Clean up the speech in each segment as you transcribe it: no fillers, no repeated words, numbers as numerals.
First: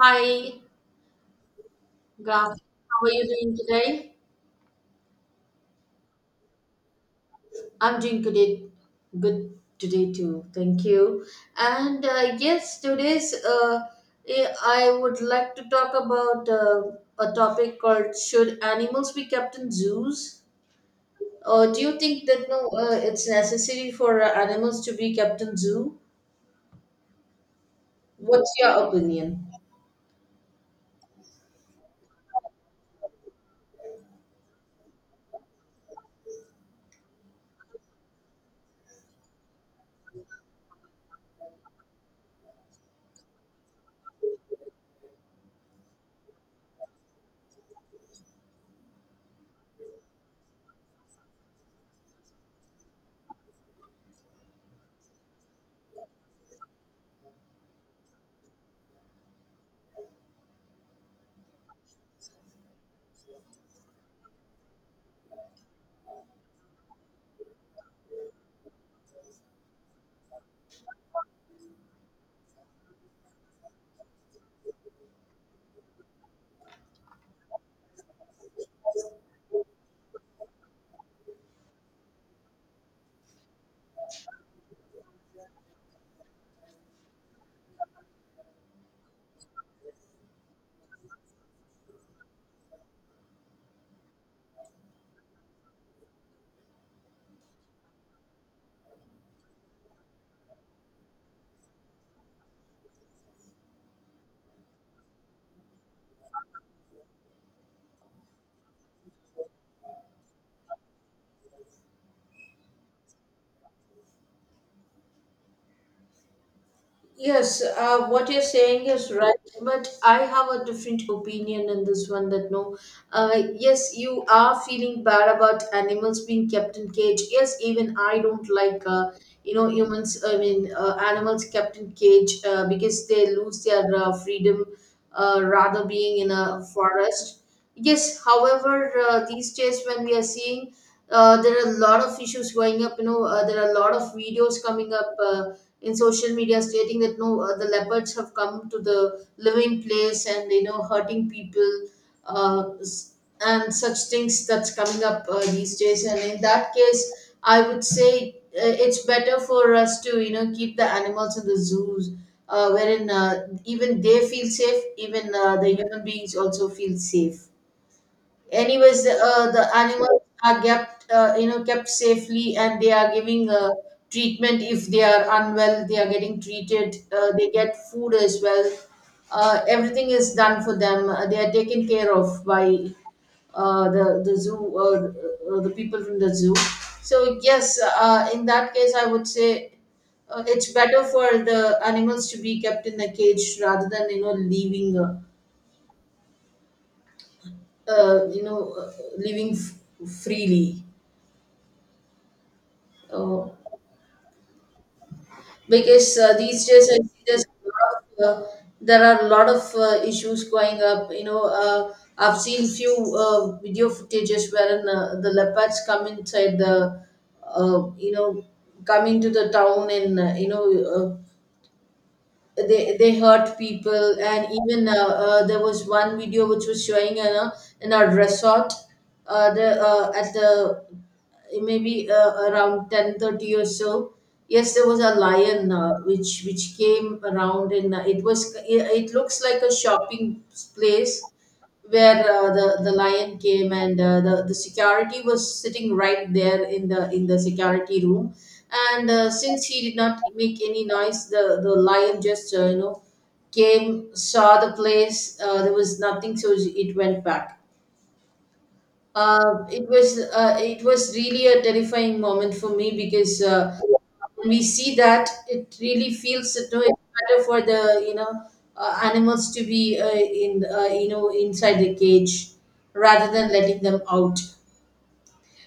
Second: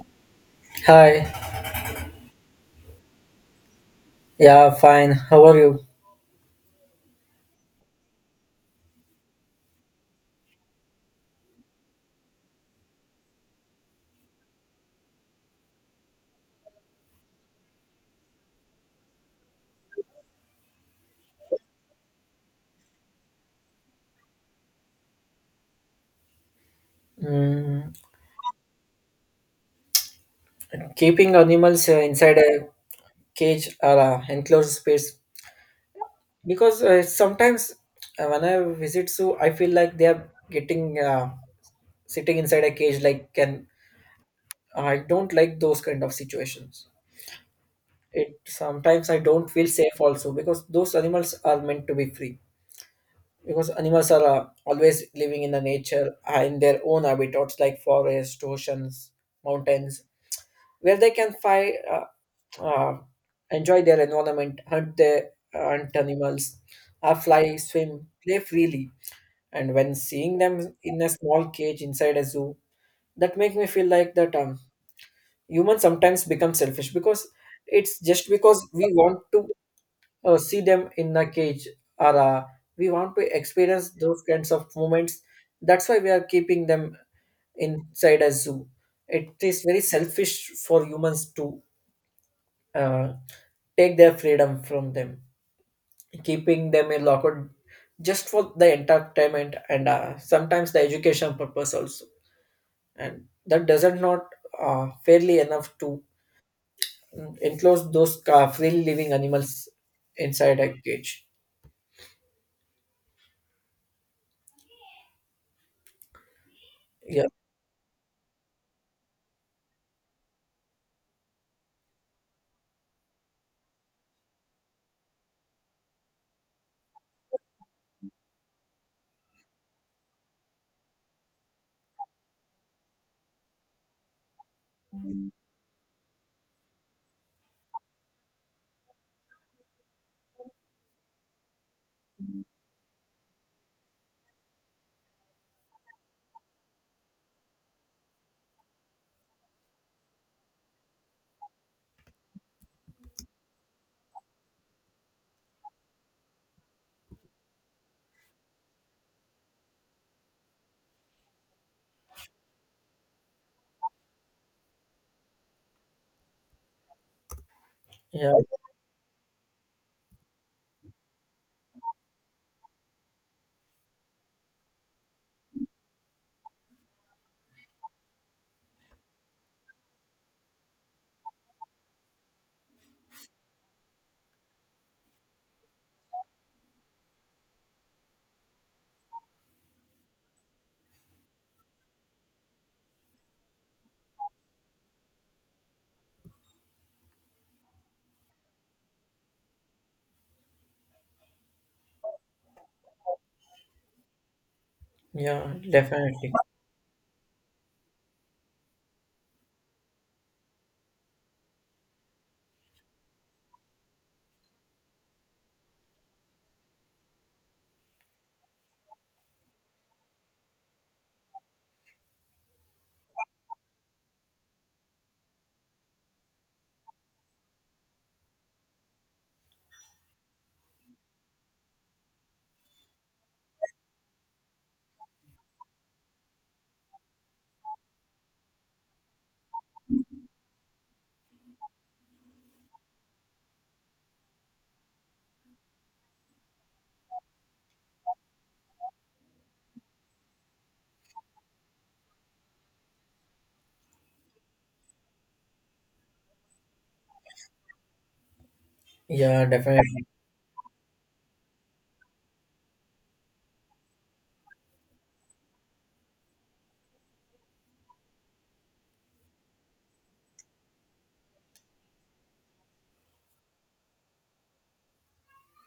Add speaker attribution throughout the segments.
Speaker 1: Hi,
Speaker 2: Hi.
Speaker 1: Graf. How are you doing today?
Speaker 2: Yeah, fine. How are you?
Speaker 1: I'm doing good today too. Thank you. And yes, today's eh, I would like to talk about a topic called "Should animals be kept in zoos?" Do you think that no, it's necessary for animals to be kept in zoo?
Speaker 2: Mm,
Speaker 1: What's your opinion?
Speaker 2: keeping animals inside a cage or a enclosed space because sometimes when I visit zoo, I feel like they are getting sitting inside a cage. Like, can I don't like those kind of situations. It sometimes I don't feel safe also because those animals are meant to be free. Because animals are always living in the nature in their own habitats like forests, oceans, mountains where they can find uh, enjoy their environment, hunt their hunt animals, fly, swim, play freely. And when seeing them in a small cage inside a zoo, that make me feel like that humans sometimes become selfish because it's just because we want to see them in a cage or we want to experience those kinds of moments. That's why we are keeping them inside a zoo. It is very selfish for humans to uh, take their freedom from them, keeping them in locker just for the entertainment and sometimes the education purpose also. And that doesn't not fairly enough to enclose those free living animals inside a cage. Yeah,
Speaker 1: Yes, what you're saying is right, but I have a different opinion in this one that no, yes, you are feeling bad about animals being kept in cage. Yes, even I don't like, animals kept in cage because they lose their freedom, rather being in a forest. Yes, however, these days when we are seeing, there are a lot of issues going up, you know, there are a lot of videos coming up. In social media stating that no, the leopards have come to the living place and you know hurting people uh, s- and such things that's coming up these days. And in that case, I would say it's better for us to you know keep the animals in the zoos. Wherein even they feel safe, even the human beings also feel safe
Speaker 2: yeah,
Speaker 1: anyways, the animals are kept, you know, kept safely, and they are giving treatment. If they are unwell, they are getting treated, they get food as well, everything is done for them. They are taken care of by the zoo, the people from the zoo. So yes, in that case I would say it's better for the animals to be kept in a cage rather than you know leaving, uh, you know, uh, living f- freely. Uh,
Speaker 2: yeah,
Speaker 1: because
Speaker 2: definitely.
Speaker 1: these days I see there's a lot of, there are a lot of issues going up. You know, I've seen few video footages wherein the leopards come inside the, uh, you know, come into the town, and you know uh, they hurt people. And even there was one video which was showing in a resort, the at the maybe around 10:30 or so. Yes, there was a lion, which came around, and it looks like a shopping place, where the lion came, and the security was sitting right there in the security room. And since he did not make any noise, the lion just came, saw the place, there was nothing, so it went back.
Speaker 2: Yeah, definitely.
Speaker 1: It was really a terrifying moment for me, because when we see that, it really feels that no, it's better for the you know animals to be in you know inside the cage rather than letting them out.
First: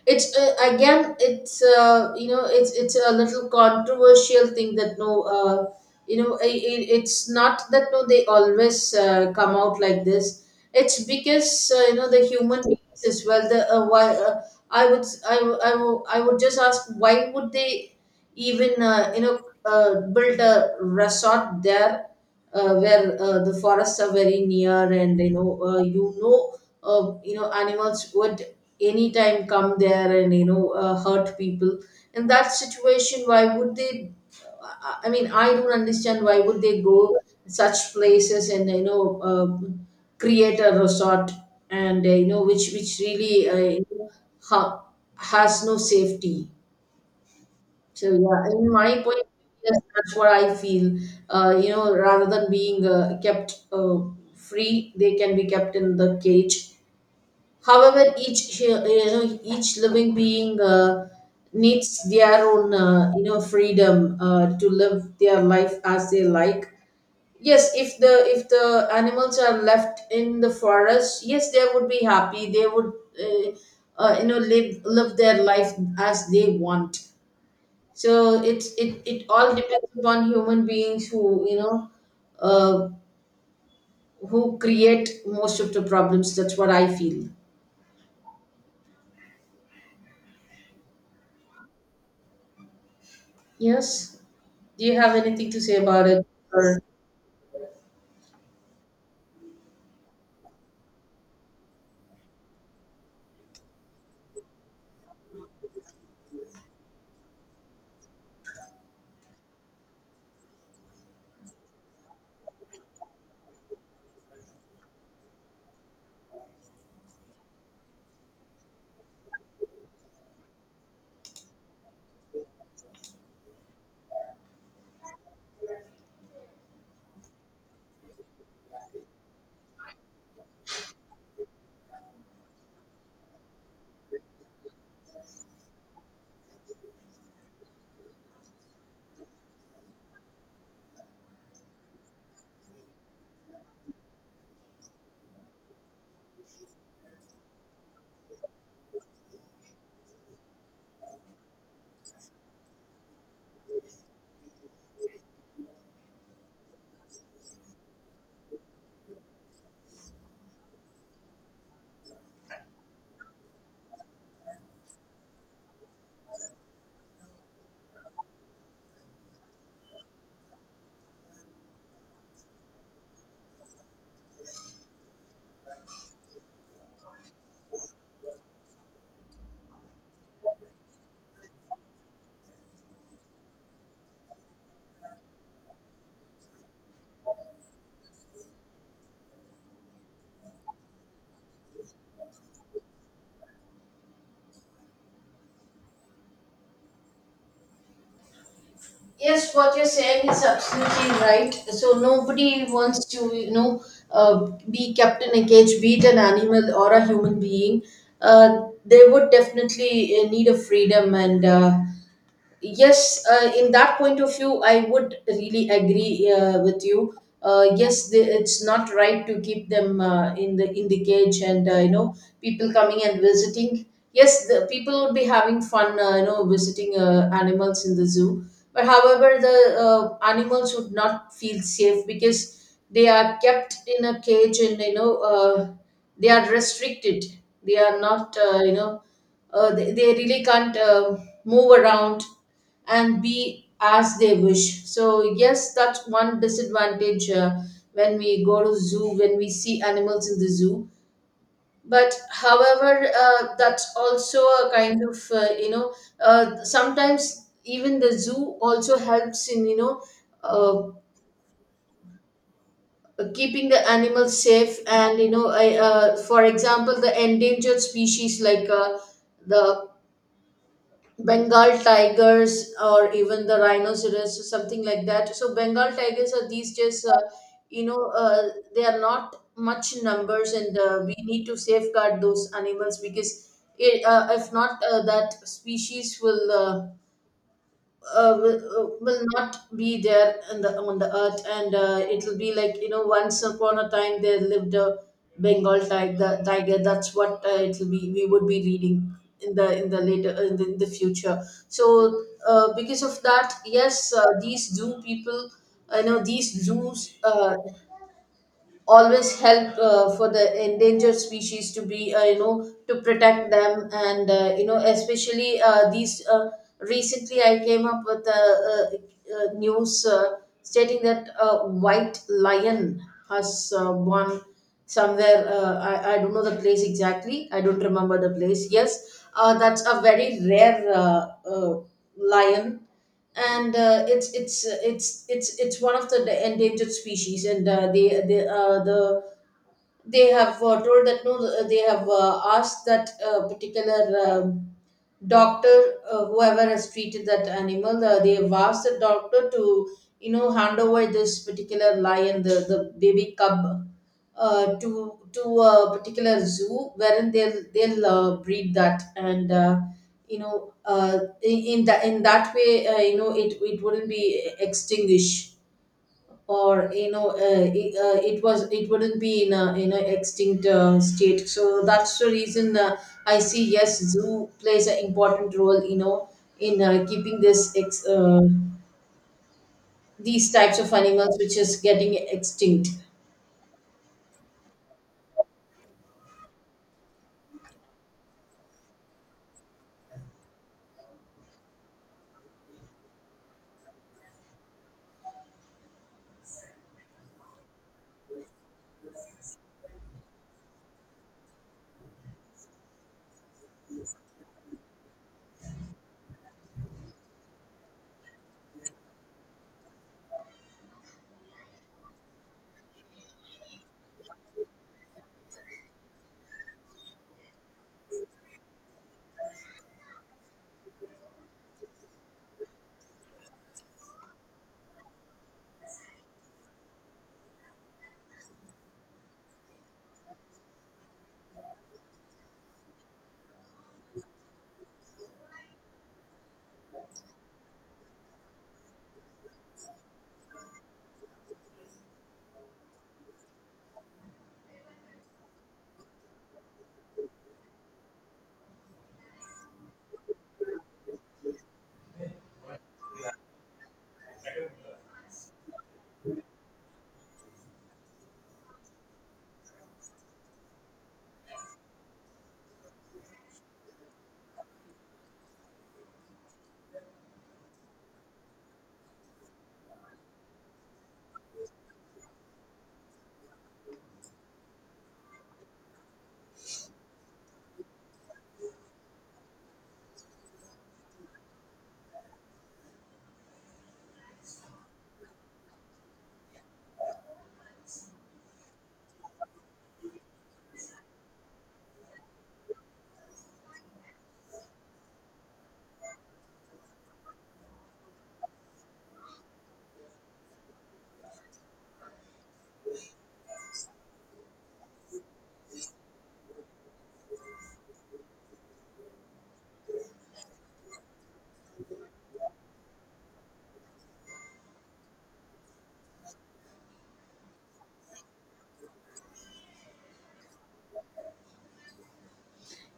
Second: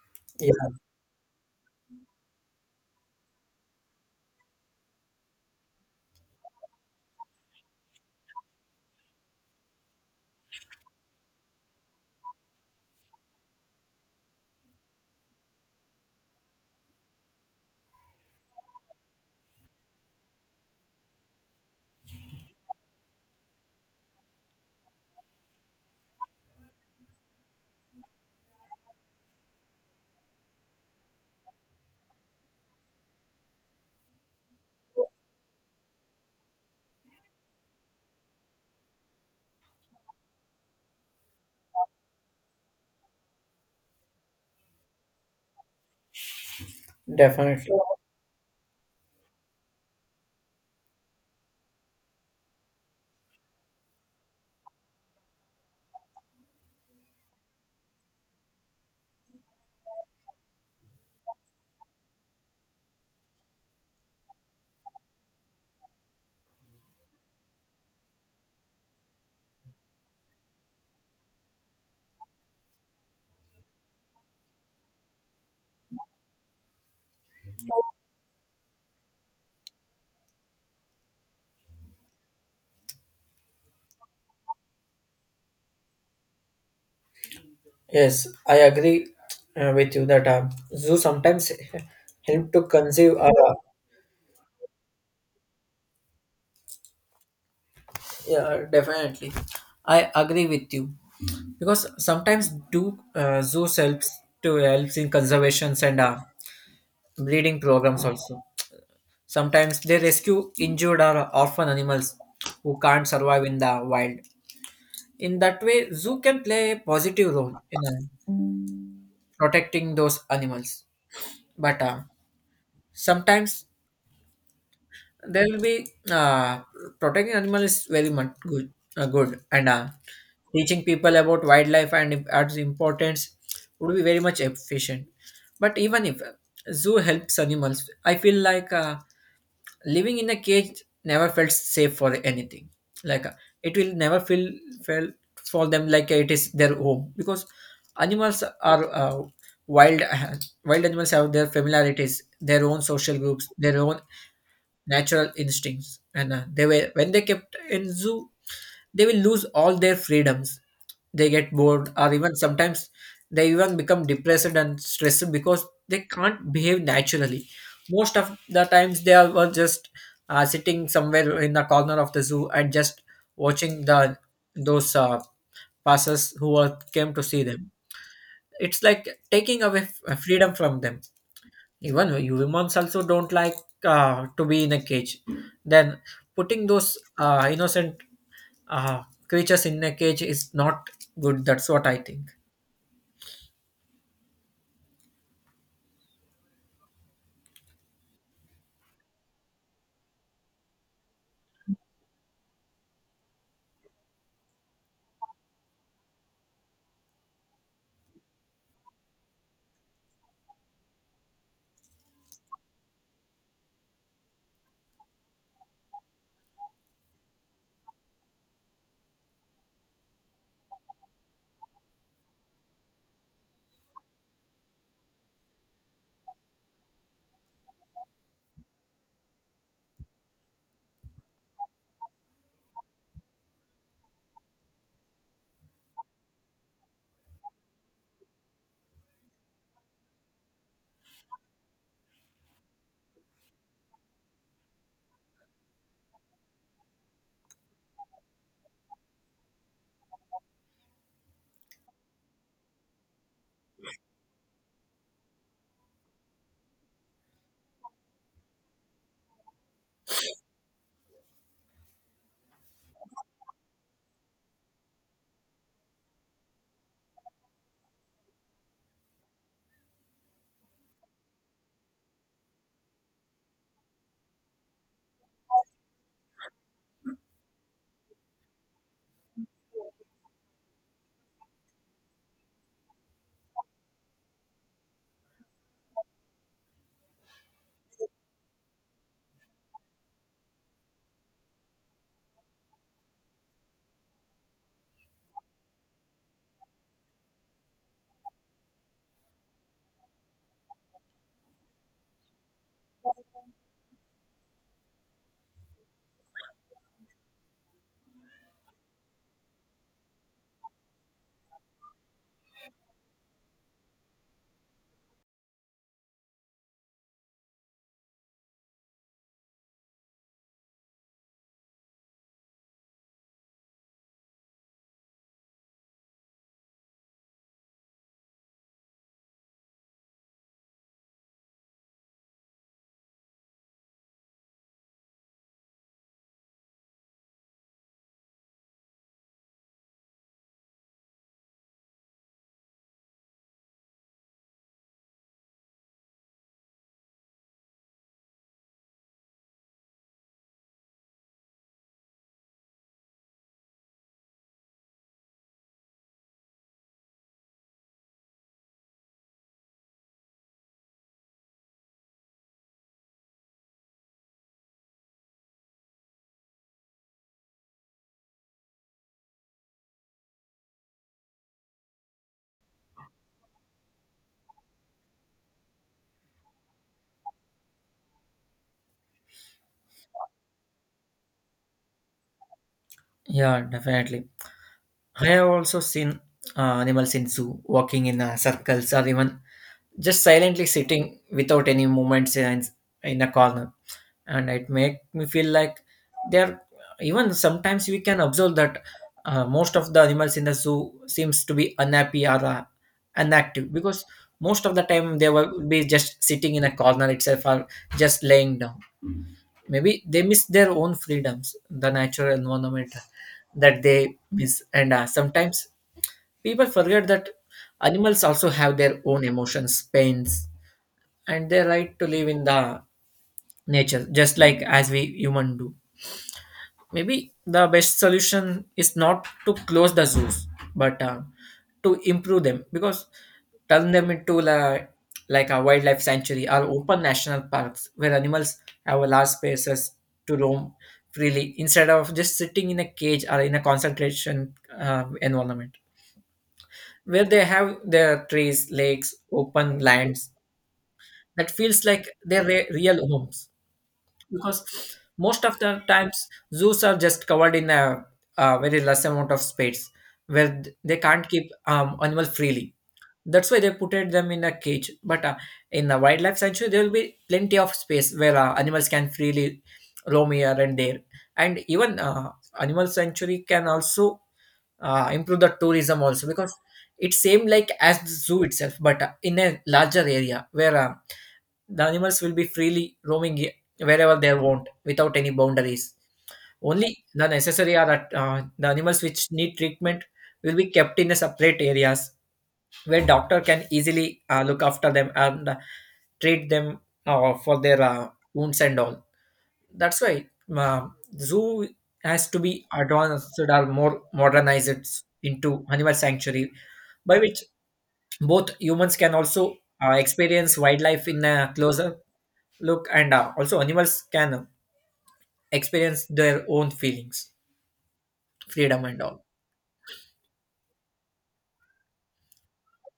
Speaker 1: It's
Speaker 2: Yeah,
Speaker 1: again, it's it's a little controversial thing that no, you know, it's not that no, they always come out like this. It's because you know, the human beings as well, the why I would I, w- I, w- I would just ask, why would they even build a resort there, where the forests are very near and you know animals would anytime come there and you know hurt people. In that situation, why would they, I mean, I don't understand why would they go such places and you know create a resort, and you know, which really ha- has no safety.
Speaker 2: definitely.
Speaker 1: So yeah, in my point of view, yes, that's what I feel. You know, rather than being kept free, they can be kept in the cage. However, you know, each living being needs their own you know, freedom to live their life as they like. Yes, if the animals are left in the forest, yes, they would be happy. They would uh, you know, live their life as they want. So it all depends upon human beings who you know uh, who create most of the problems. That's what I feel.
Speaker 2: Yes, I agree with you that zoo sometimes help to conceive. Our
Speaker 1: Yes, do you have anything to say about it, or?
Speaker 2: Yeah, definitely. I agree with you because sometimes do zoo helps to helps in conservations and breeding programs also. Sometimes they rescue injured or orphan animals who can't survive in the wild. In that way, zoo can play a positive role in protecting those animals. But sometimes there will be protecting animal is very much good good and teaching people about wildlife and its importance would be very much efficient but even if zoo helps animals, I feel like living in a cage never felt safe for anything, like it will never feel felt for them like it is their home because animals are wild. Wild animals have their familiarities, their own social groups, their own natural instincts, and they were when they kept in zoo, they will lose all their freedoms. They get bored or even sometimes they even become depressed and stressed because they can't behave naturally. Most of the times they are were just sitting somewhere in the corner of the zoo and just watching the those passers who are, came to see them. It's like taking away freedom from them. Even humans also don't like to be in a cage, then putting those innocent uh, creatures in a cage is not good. That's what I think.
Speaker 1: Yes, what you're saying is absolutely right. So nobody wants to, you know, be kept in a cage, be it an animal or a human being. They would definitely need a freedom, and yes, in that point of view I would really agree with you. Yes, the, it's not right to keep them in the cage and you know, people coming and visiting. Yes, the people would be having fun you know, visiting animals in the zoo. But however, the animals would not feel safe because they are kept in a cage, and you know they are restricted. They are not they really can't move around and be as they wish. So yes, that's one disadvantage when we go to zoo, when we see animals in the zoo. But however, that's also a kind of sometimes even the zoo also helps in you know. Uh, Keeping the animals safe, and you know, for example, the endangered species like the Bengal tigers or even the rhinoceros or something like that. So Bengal tigers are these just you know uh, they are not much in numbers, and we need to safeguard those animals because if not that species will will not be there on the earth, and it'll be like you know, once upon a time there lived a Bengal tiger, that's what it'll be, we would be reading in the later in the future. So because of that, yes, these zoo people, I know these zoos always help for the endangered species to be you know, to protect them, and you know, especially these recently I came up with a, uh news stating that a white lion has won somewhere. I don't know the place exactly, I don't remember the place. Yes, that's a very rare lion, and it's one of the endangered species, and they have told that no, they have asked that particular um, doctor whoever has treated that animal, they have asked the doctor to you know hand over this particular lion, the baby cub, to a particular zoo wherein they'll breed that, and you know, in that way, you know, it wouldn't be extinguished, or you know, it wouldn't be in a extinct state. So that's the reason I see, yes, zoo plays an important role, you know, in keeping this these types of animals which is getting extinct.
Speaker 2: Yeah, definitely. I have also seen animals in zoo walking in circles or even just silently sitting without any movements in a corner, and it make me feel like they're even sometimes we can observe that most of the animals in the zoo seems to be unhappy or inactive because most of the time they will be just sitting in a corner itself or just laying down. Maybe they miss their own freedoms, the natural environment that they miss, and sometimes people forget that animals also have their own emotions, pains, and their right to live in the nature just like as we human do. Maybe the best solution is not to close the zoos, but to improve them because turn them into like a wildlife sanctuary or open national parks where animals have large spaces to roam freely instead of just sitting in a cage or in a concentration environment, where they have their trees, lakes, open lands that feels like their real homes. Because most of the times zoos are just covered in a very less amount of space where they can't keep animal freely. That's why they put it them in a cage, but in a wildlife sanctuary there will be plenty of space where animals can freely roam here and there. And even animal sanctuary can also improve the tourism also because it same like as the zoo itself, but in a larger area where the animals will be freely roaming wherever they want without any boundaries. Only the necessary are at, the animals which need treatment will be kept in a separate areas where doctor can easily look after them and treat them for their wounds and all. That's why uh, zoo has to be advanced or more modernized into animal sanctuary, by which both humans can also experience wildlife in a closer look, and also animals can experience their own feelings, freedom, and all.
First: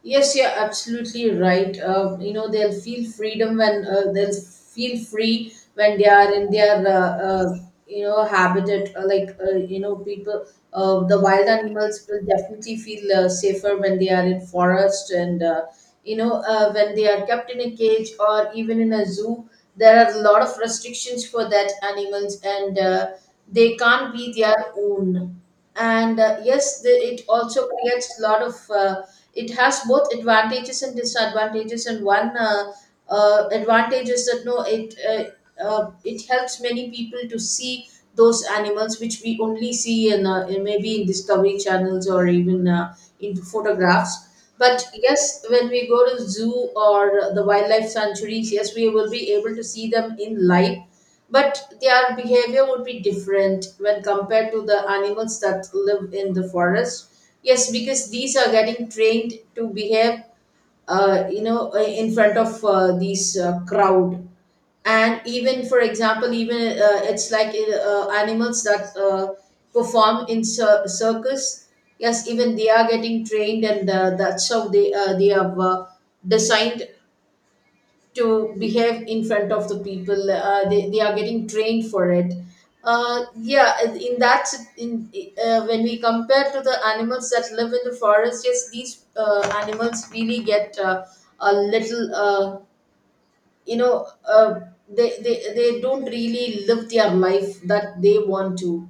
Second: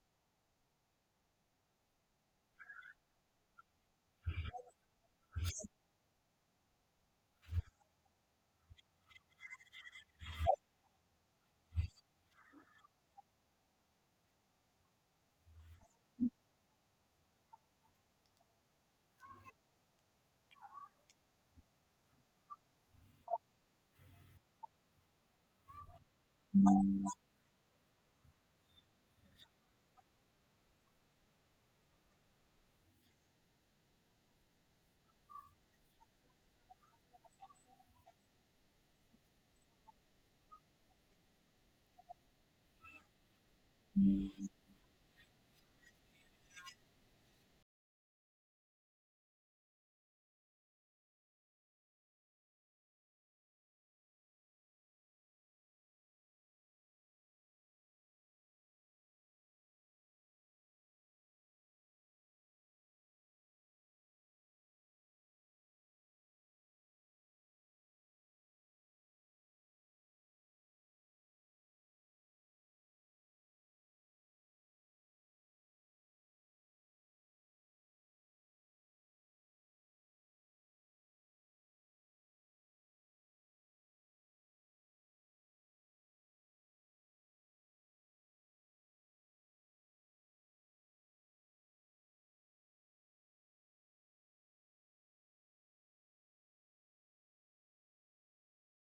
Speaker 1: Yes, you're absolutely right. You know, they'll feel freedom when they'll feel free when they are in their you know, habitat. Like you know, people, the wild animals will definitely feel safer when they are in forest, and you know when they are kept in a cage or even in a zoo. There are a lot of restrictions for that animals, and they can't be their own, and yes, the, it also creates a lot of it has both advantages and disadvantages, and one advantage is that no, it it helps many people to see those animals which we only see in maybe in discovery channels or even in photographs. But yes, when we go to zoo or the wildlife sanctuaries, yes, we will be able to see them in live. But their behavior would be different when compared to the animals that live in the forest. Yes, because these are getting trained to behave, in front of these crowd. And even, for example, even it's like animals that perform in circus. Yes, even they are getting trained, and that's how they have designed to behave in front of the people. They are getting trained for it. Yeah in that in When we compare to the animals that live in the forest. Yes, these animals really get a little you know uh, they don't really live their life that they want to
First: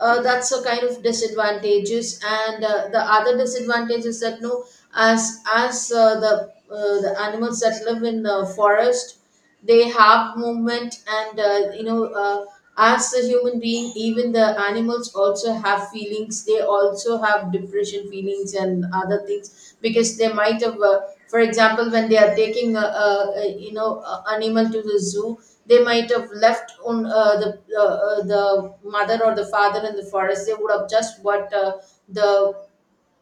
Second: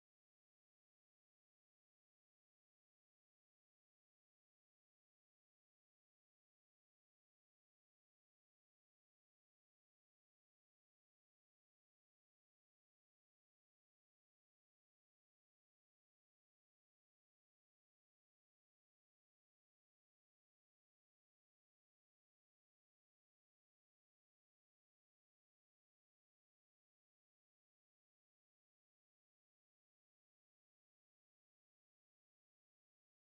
Speaker 1: uh, That's a kind of disadvantages, and the other disadvantage is that, no, as as the animals that live in the forest, they have movement. And uh, you know uh, as a human being, even the animals also have feelings. They also have depression feelings and other things, because they might have for example, when they are taking a you know a animal to the zoo, they might have left on the mother or the father in the forest. They would have just what... the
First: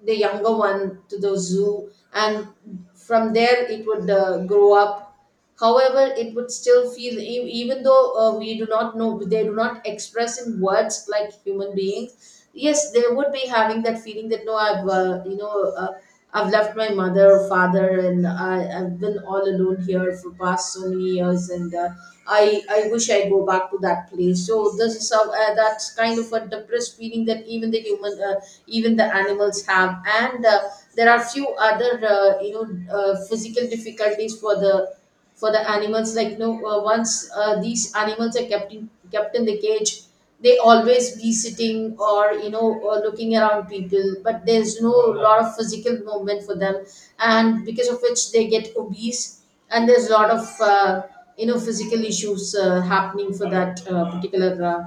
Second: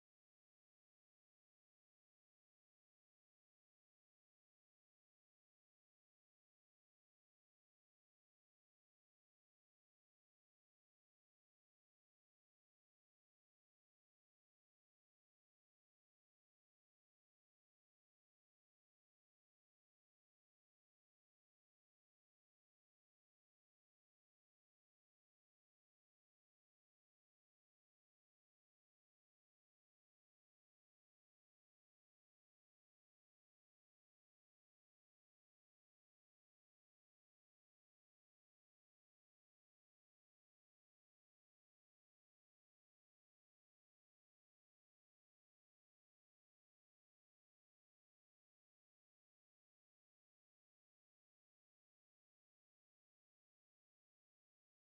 Speaker 1: the younger one to the zoo, and from there it would grow up. However, it would still feel, even though we do not know, they do not express in words like human beings. Yes, they would be having that feeling that, no, I've you know I've left my mother, father, and I've been all alone here for past so many years, and I wish I go back to that place. So this is how, that's kind of a depressed feeling that even the animals have, and there are few other physical difficulties for the animals like, no, once these animals are kept in the cage, they always be sitting, or you know or looking around people, but there's no lot of physical movement for them, and because of which they get obese. And there's a lot of physical issues happening for that particular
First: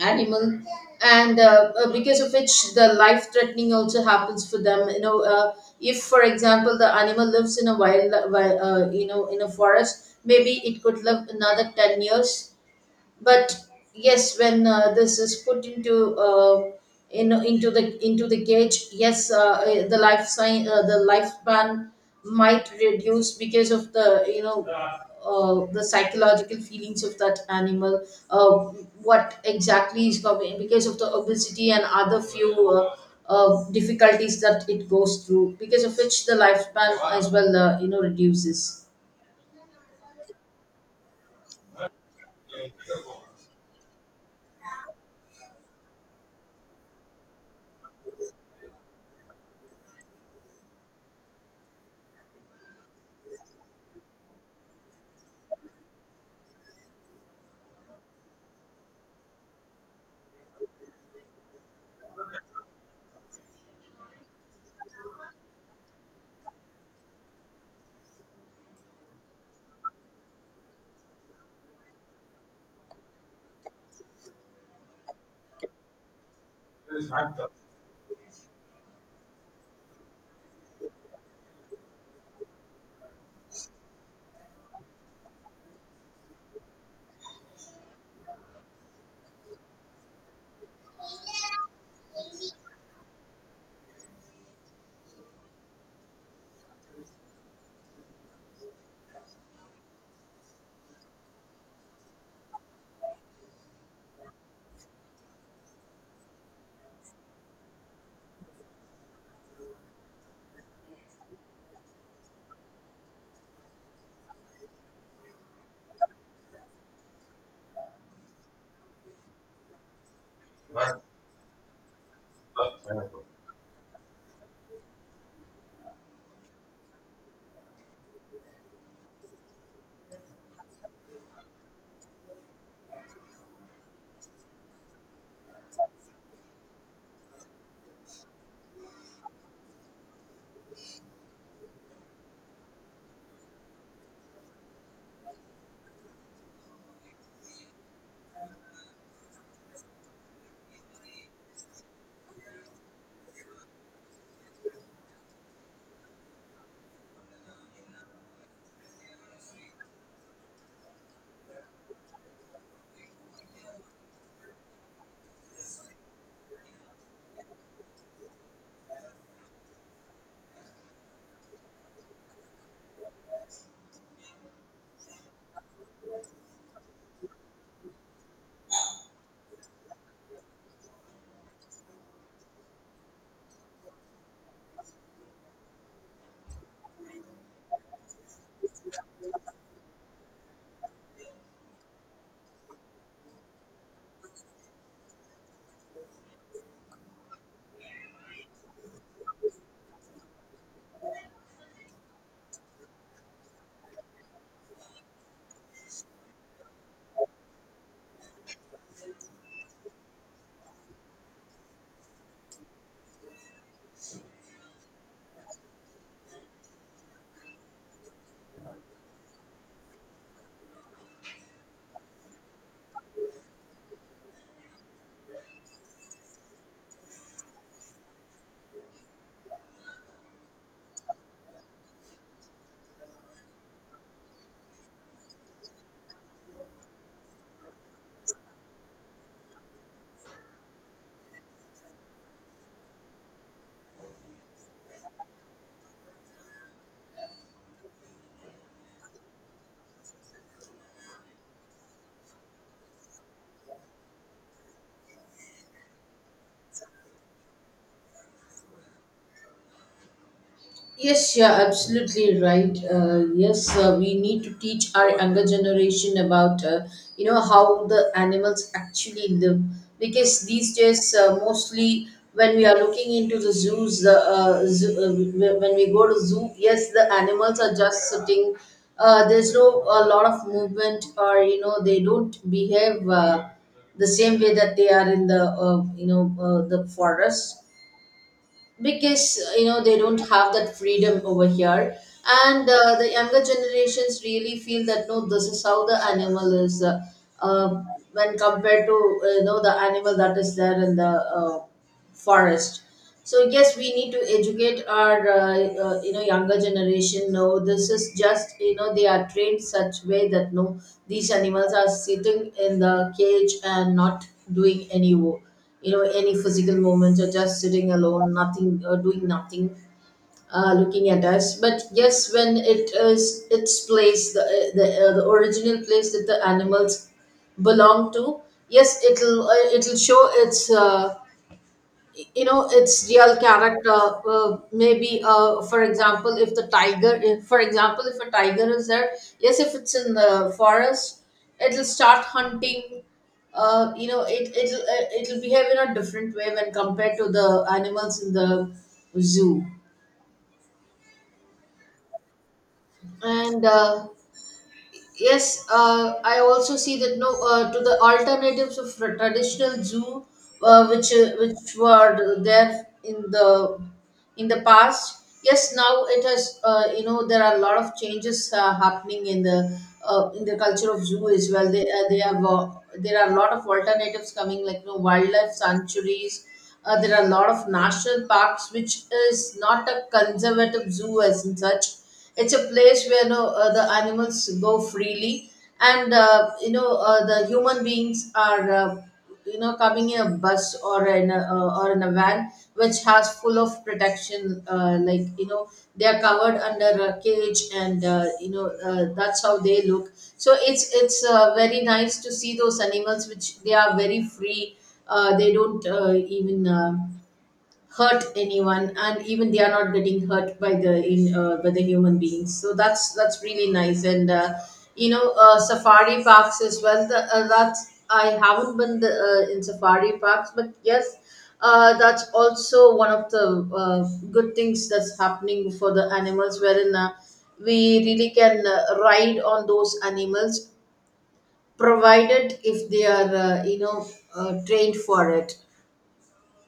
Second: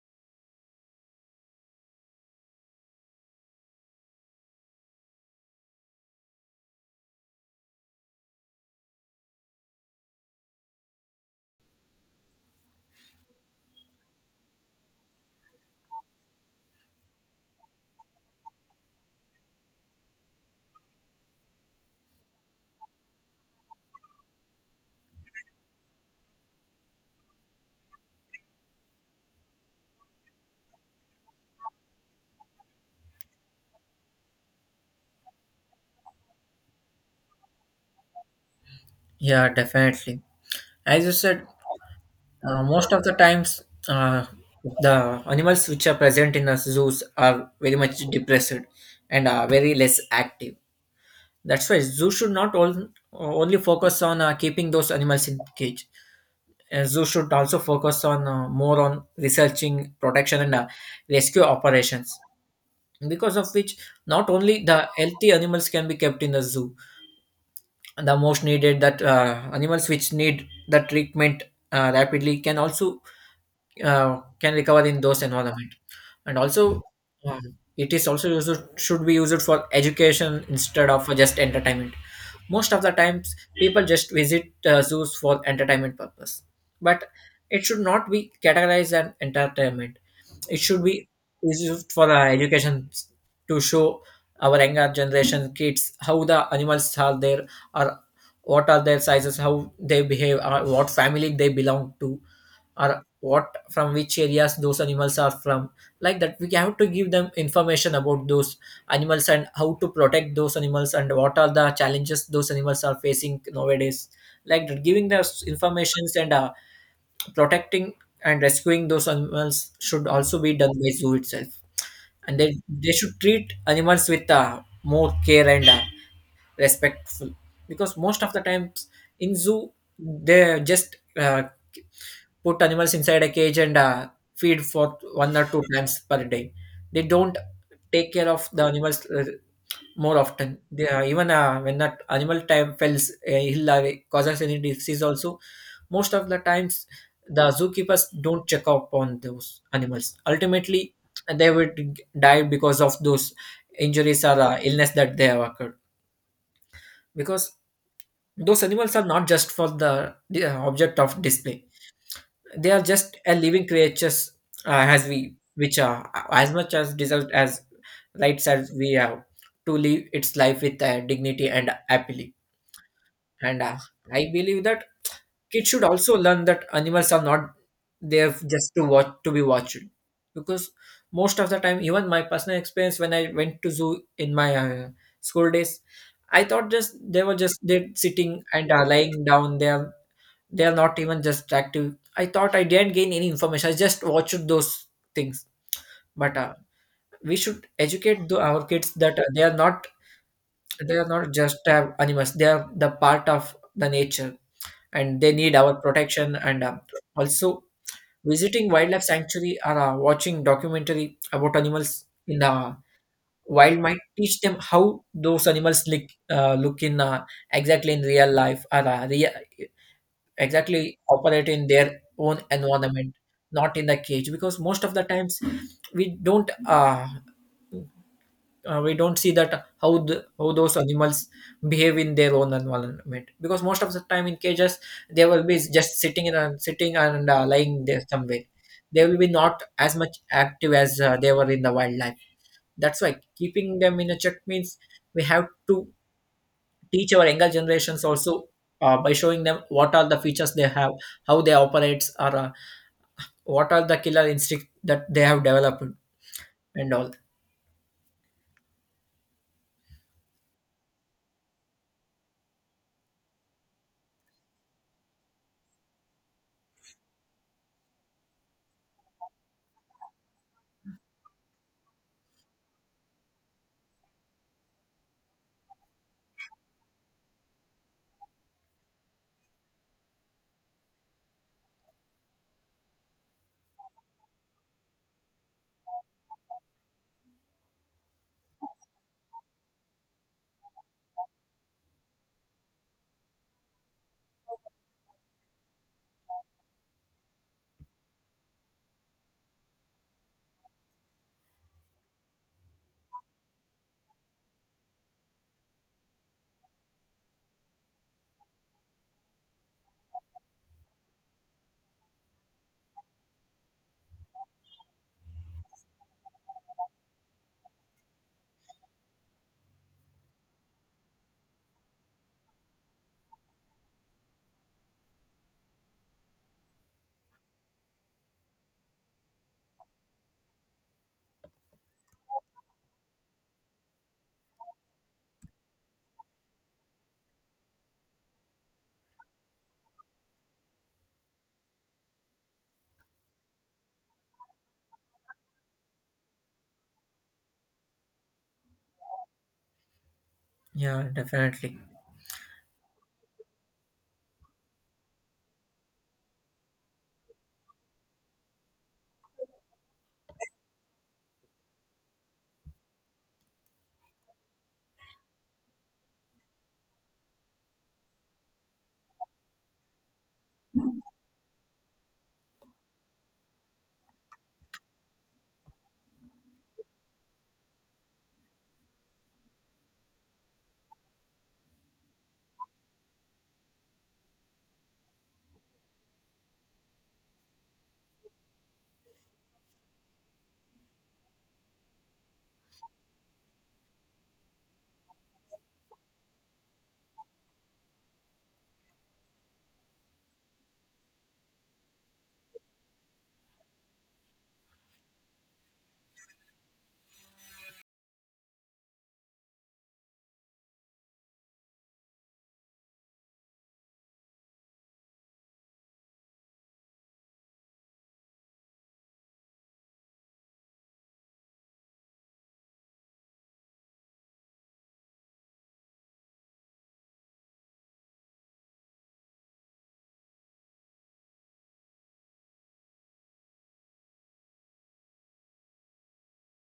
Speaker 1: animal, and because of which the life threatening also happens for them. If, for example, the animal lives in a wild, in a forest, maybe it could live another 10 years. But yes, when this is put into the gauge. Yes, the lifespan might reduce because of the you know the psychological feelings of that animal uh, what exactly is coming because of the obesity and other few difficulties that it goes through, because of which the lifespan as well reduces.
Speaker 2: Yeah, definitely. As you said, most of the times, the animals which are present in the zoos are very much depressed and are very less active. That's why zoo should not all, only focus on keeping those animals in cage. Zoo should also focus on more on researching protection and rescue operations, because of which not only the healthy animals can be kept in the zoo, the most needed that animals which need the treatment rapidly can also can recover in those environment. And also um, it is also used should be used for education instead of for just entertainment. Most of the times people just visit zoos for entertainment purpose, but it should not be categorized as entertainment. It should be used for our education, to show our younger generation kids how the animals are there, or what are their sizes, how they behave, or what family they belong to, or what from which areas those animals are from. Like that, we have to give them information about those animals and how to protect those animals and what are the challenges those animals are facing nowadays. Like that, giving us informations and protecting and rescuing those animals should also be done by zoo itself, and they should treat animals with more care and respectful because most of the times in zoo they just put animals inside a cage and feed for one or two times per day. They don't take care of the animals more often. They, even when that animal time fails ill or causes any disease, also most of the times the zookeepers don't check up on those animals. Ultimately, they would die because of those injuries or illness that they have occurred. Because those animals are not just for the object of display, they are just a living creatures, as we which are as much as deserved as rights as we have to live its life with dignity and happily. And I believe that kids should also learn that animals are not there just to watch to be watched, because most of the time, even my personal experience when I went to zoo in my school days, I thought just they were just they sitting and lying down there, they are not even just active. I thought I didn't gain any information. I just watched those things. But we should educate the, our kids that they are not just animals. They are the part of the nature, and they need our protection. And also visiting wildlife sanctuary or watching documentary about animals in the wild might teach them how those animals look look in exactly in real life, or real, exactly operate in their own environment, not in the cage, because most of the times we don't uh, we don't see that how the, how those animals behave in their own environment because most of the time in cages they will be just sitting in and sitting and lying there somewhere. They will be not as much active as they were in the wildlife. That's why keeping them in a check means we have to teach our younger generations also by showing them what are the features they have, how they operates, or what are the killer instinct that they have developed and all.
Speaker 1: Yes, you're absolutely right. Yes, we need to teach our younger generation about how the animals actually live, because these days, mostly when we are looking into the zoos, when we go to zoo, yes, the animals are just sitting. There's no a lot of movement, or they don't behave the same way that they are in the forest, because they don't have that freedom over here. And the younger generations really feel that, no, this is how the animal is uh, when compared to the animal that is there in the uh, forest So yes, we need to educate our younger generation, no, this is just, they are trained such way that, no, these animals are sitting in the cage and not doing any wo- you know any physical movements, or just sitting alone, nothing, doing nothing, looking at us. But yes, when it is its place, the original place that the animals belong to, yes, it'll show its you know its real character. Maybe, for example, if the tiger if, for example, if a tiger is there, yes, if it's in the forest, it'll start hunting. It'll behave in a different way when compared to the animals in the zoo,
Speaker 2: Yeah, definitely.
Speaker 1: and yes, I also see that, no, to the alternatives of traditional zoo, which were there in the past. Yes, now it has, there are a lot of changes happening in the culture of zoo as well. They have, there are a lot of alternatives coming, like, wildlife sanctuaries. There are a lot of national parks, which is not a conservative zoo as in such. It's a place where, no, the animals go freely, and the human beings are coming in a bus or in a van which has full of protection. Like, they are covered under a cage, and that's how they look. So it's very nice to see those animals, which they are very free. They don't even hurt anyone, and even they are not getting hurt by the human beings, so that's really nice, and safari parks as well. That's, I haven't in safari parks. But yes, that's also one of the uh, good things that's happening for the animals wherein we really can ride on those animals, provided if they are trained for it.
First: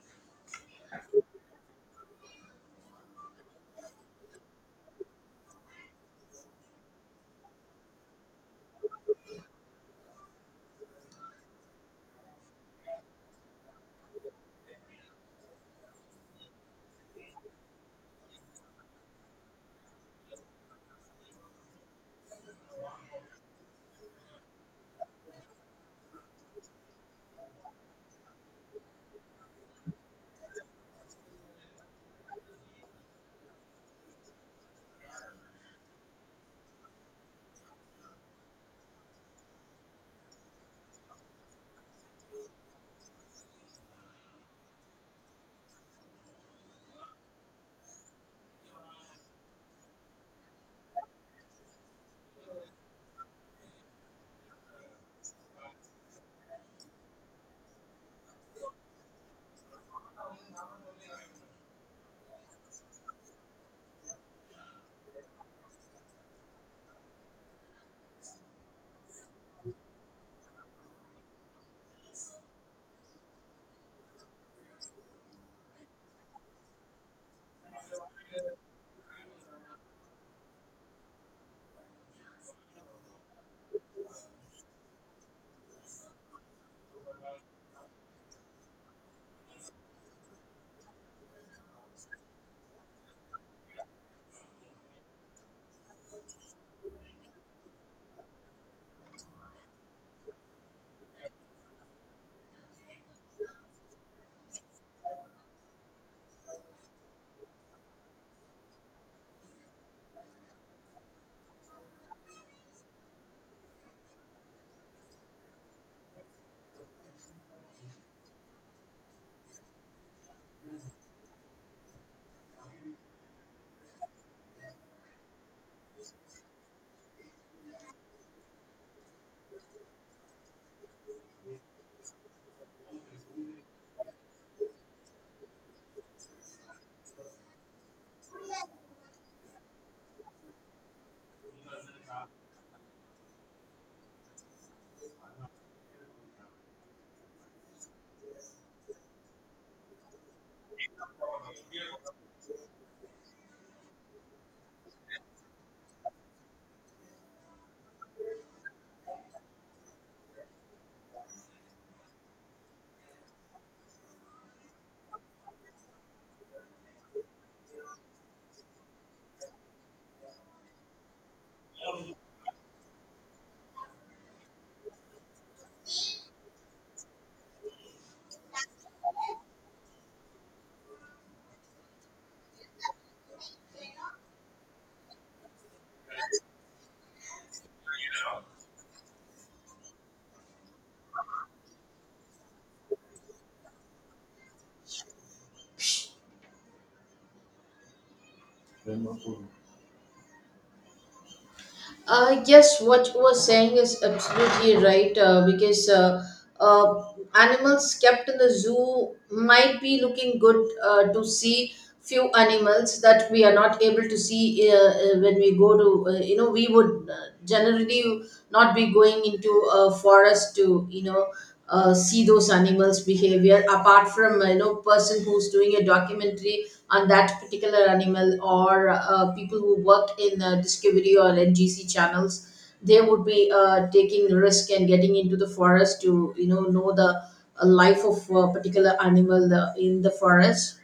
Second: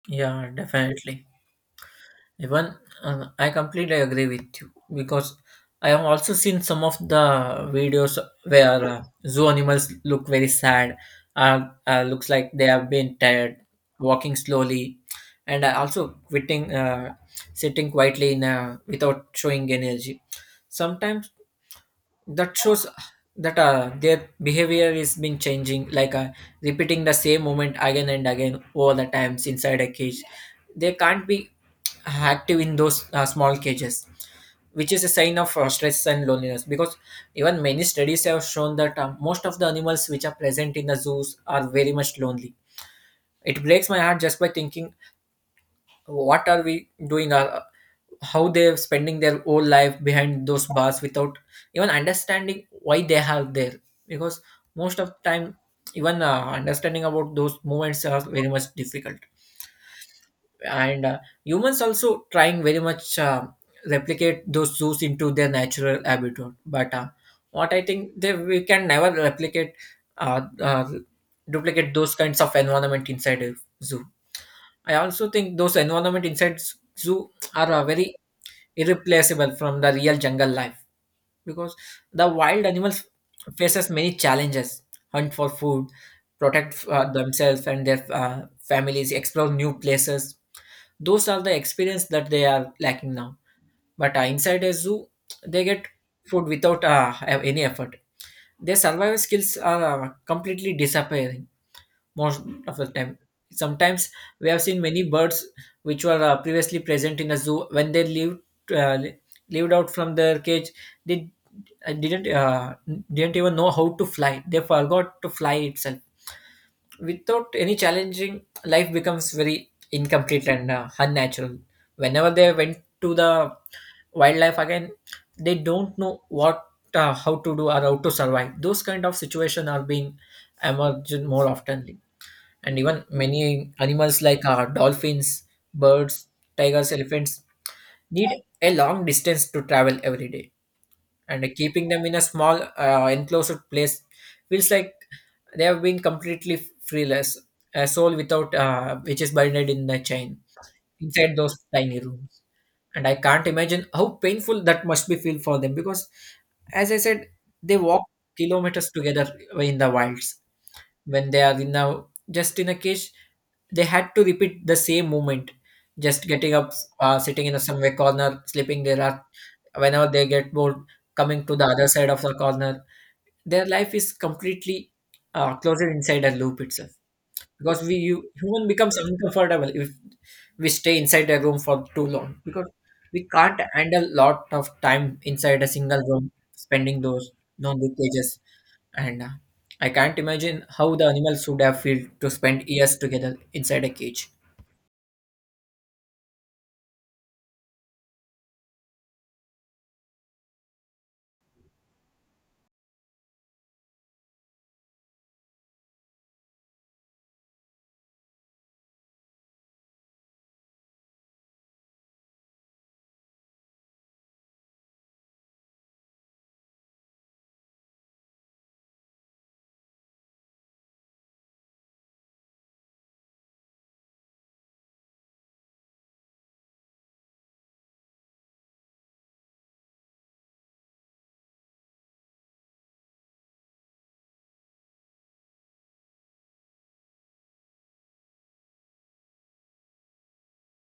Speaker 2: Yeah, definitely. Even I completely agree with you because I have also seen some of the videos where zoo animals look very sad, looks like they have been tired, walking slowly, and also quitting, sitting quietly in without showing energy. Sometimes that shows that their behavior is been changing, like repeating the same movement again and again all the times inside a cage. They can't be active in those small cages, which is a sign of stress and loneliness, because even many studies have shown that most of the animals which are present in the zoos are very much lonely. It breaks my heart just by thinking what are we doing, how they're spending their whole life behind those bars without even understanding why they have there. Because most of time even understanding about those movements are very much difficult, and humans also trying very much replicate those zoos into their natural habitat, but what I think they we can never replicate uh, uh, duplicate those kinds of environment inside a zoo. I also think those environment inside zoo are very irreplaceable from the real jungle life, because the wild animals faces many challenges, hunt for food, protect themselves and their families, explore new places. Those are the experience that they are lacking now. But inside a zoo they get food without any effort. Their survival skills are completely disappearing most of the time. Sometimes we have seen many birds which were previously present in a zoo, when they lived uh, li- lived out from their cage, they uh, didn't uh, didn't even know how to fly. They forgot to fly itself. Without any challenging, life becomes very incomplete and unnatural. Whenever they went to the wildlife again, they don't know what how to do or how to survive. Those kind of situation are being emerged more often. And even many animals like dolphins, birds, tigers, elephants need a long distance to travel every day. And keeping them in a small enclosed place feels like they have been completely freeless, a soul without which is buried in the chain inside those tiny rooms. And I can't imagine how painful that must be feel for them, because as I said, they walk kilometers together in the wilds. When they are in a just in a cage, they had to repeat the same movement, just getting up, sitting in a somewhere corner, sleeping. There are whenever they get bored, coming to the other side of the corner, their life is completely closed inside a loop itself. Because we you, human becomes uncomfortable if we stay inside a room for too long, because we can't handle lot of time inside a single room spending those non cages. And I can't imagine how the animals would have felt to spend years together inside a cage.
Speaker 1: Yes, what you were saying is absolutely right, because uh, animals kept in the zoo might be looking good to see few animals that we are not able to see, when we go to, we would generally not be going into a forest to see those animals behavior, apart from person who's doing a documentary on that particular animal, or people who work in discovery or NGC channels. They would be taking risk and getting into the forest to know the life of a particular animal in the forest.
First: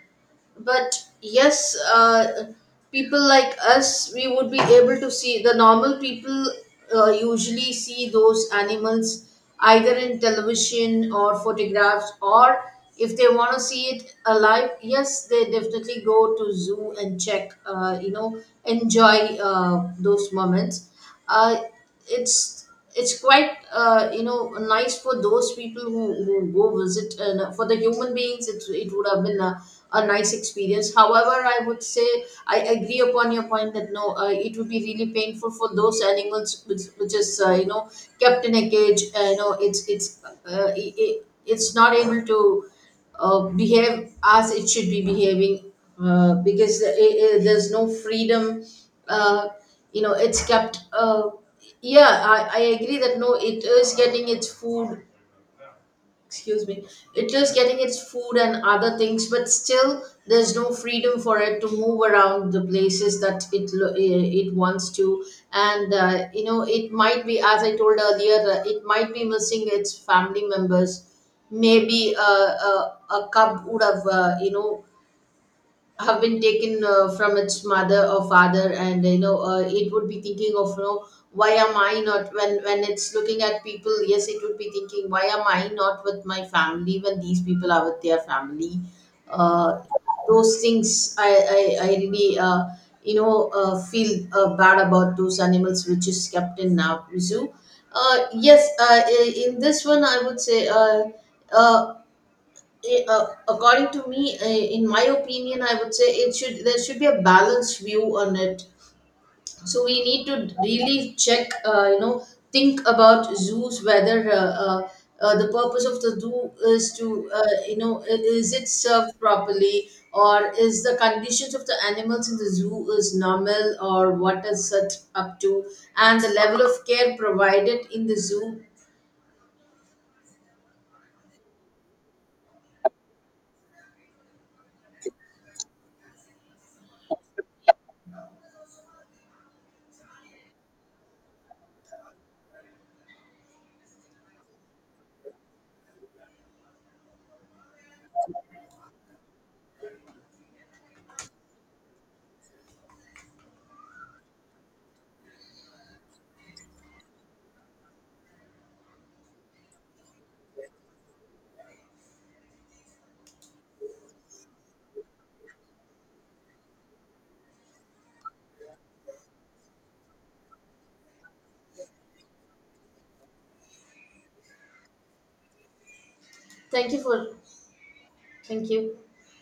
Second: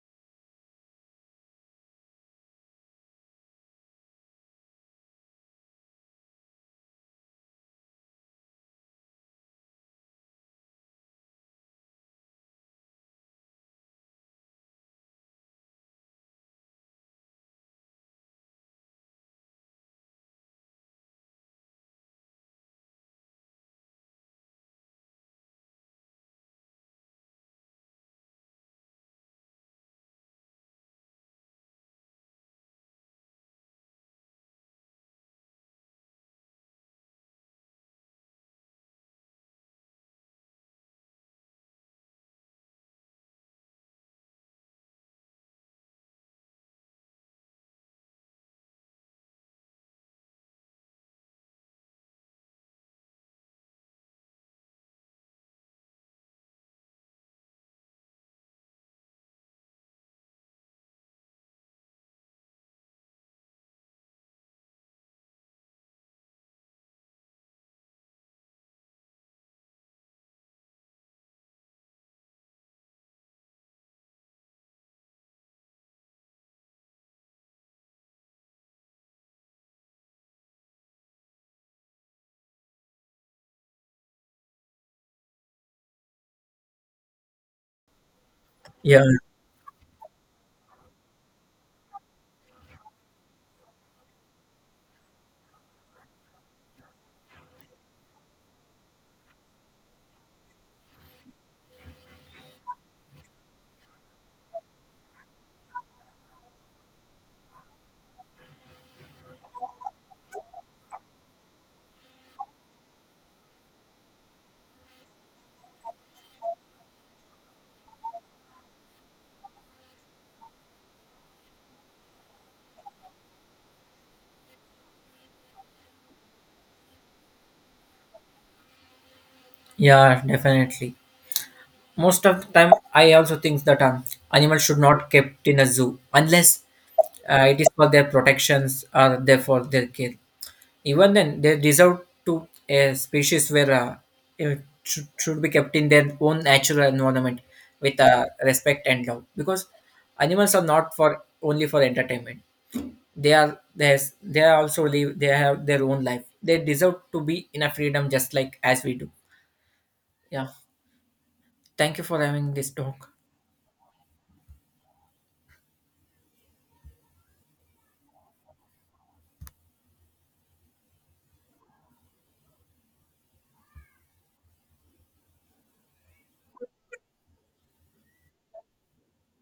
Speaker 1: But yes, people like us, we would be able to see. The normal people usually see those animals either in television or photographs, or if they want to see it alive, yes, they definitely go to zoo and check, enjoy those moments. uh, it's it's quite you know nice for those people who go visit, and for the human beings, it would have been a nice experience. However, I would say I agree upon your point that, no, it would be really painful for those animals which is kept in a cage. It's not able to behave as it should be behaving, because I, there's no freedom uh, it's kept. Yeah, I agree that, no, it is getting its food. Excuse me, it is getting its food and other things, but still there's no freedom for it to move around the places that it wants to. And it might be, as I told earlier, it might be missing its family members. Maybe a cub would have have been taken from its mother or father, and it would be thinking of you know why am I not, when it's looking at people, yes, it would be thinking, why am I not with my family when these people are with their family?
Speaker 2: Yeah.
Speaker 1: uh, those things, I really feel bad about those animals which is kept in now zoo. Yes, in this one, I would say uh, according to me, in my opinion, I would say, it should there should be a balanced view on it. So we need to really check, think about zoos, whether the purpose of the zoo is to you know I- is it served properly, or is the conditions of the animals in the zoo is normal, or what is it up to, and the level of care provided in the zoo.
Speaker 2: Yeah, definitely. Most of the time I also think that animals should not kept in a zoo unless it is for their protections or therefore their care. Even then, they deserve to a species where it should be kept in their own natural environment with respect and love. Because animals are not for only for entertainment. They are there's they are also live. They have their own life. They deserve to be in a freedom just like as we do. Yeah. Thank you for having this talk.
Speaker 1: thank you for Thank you.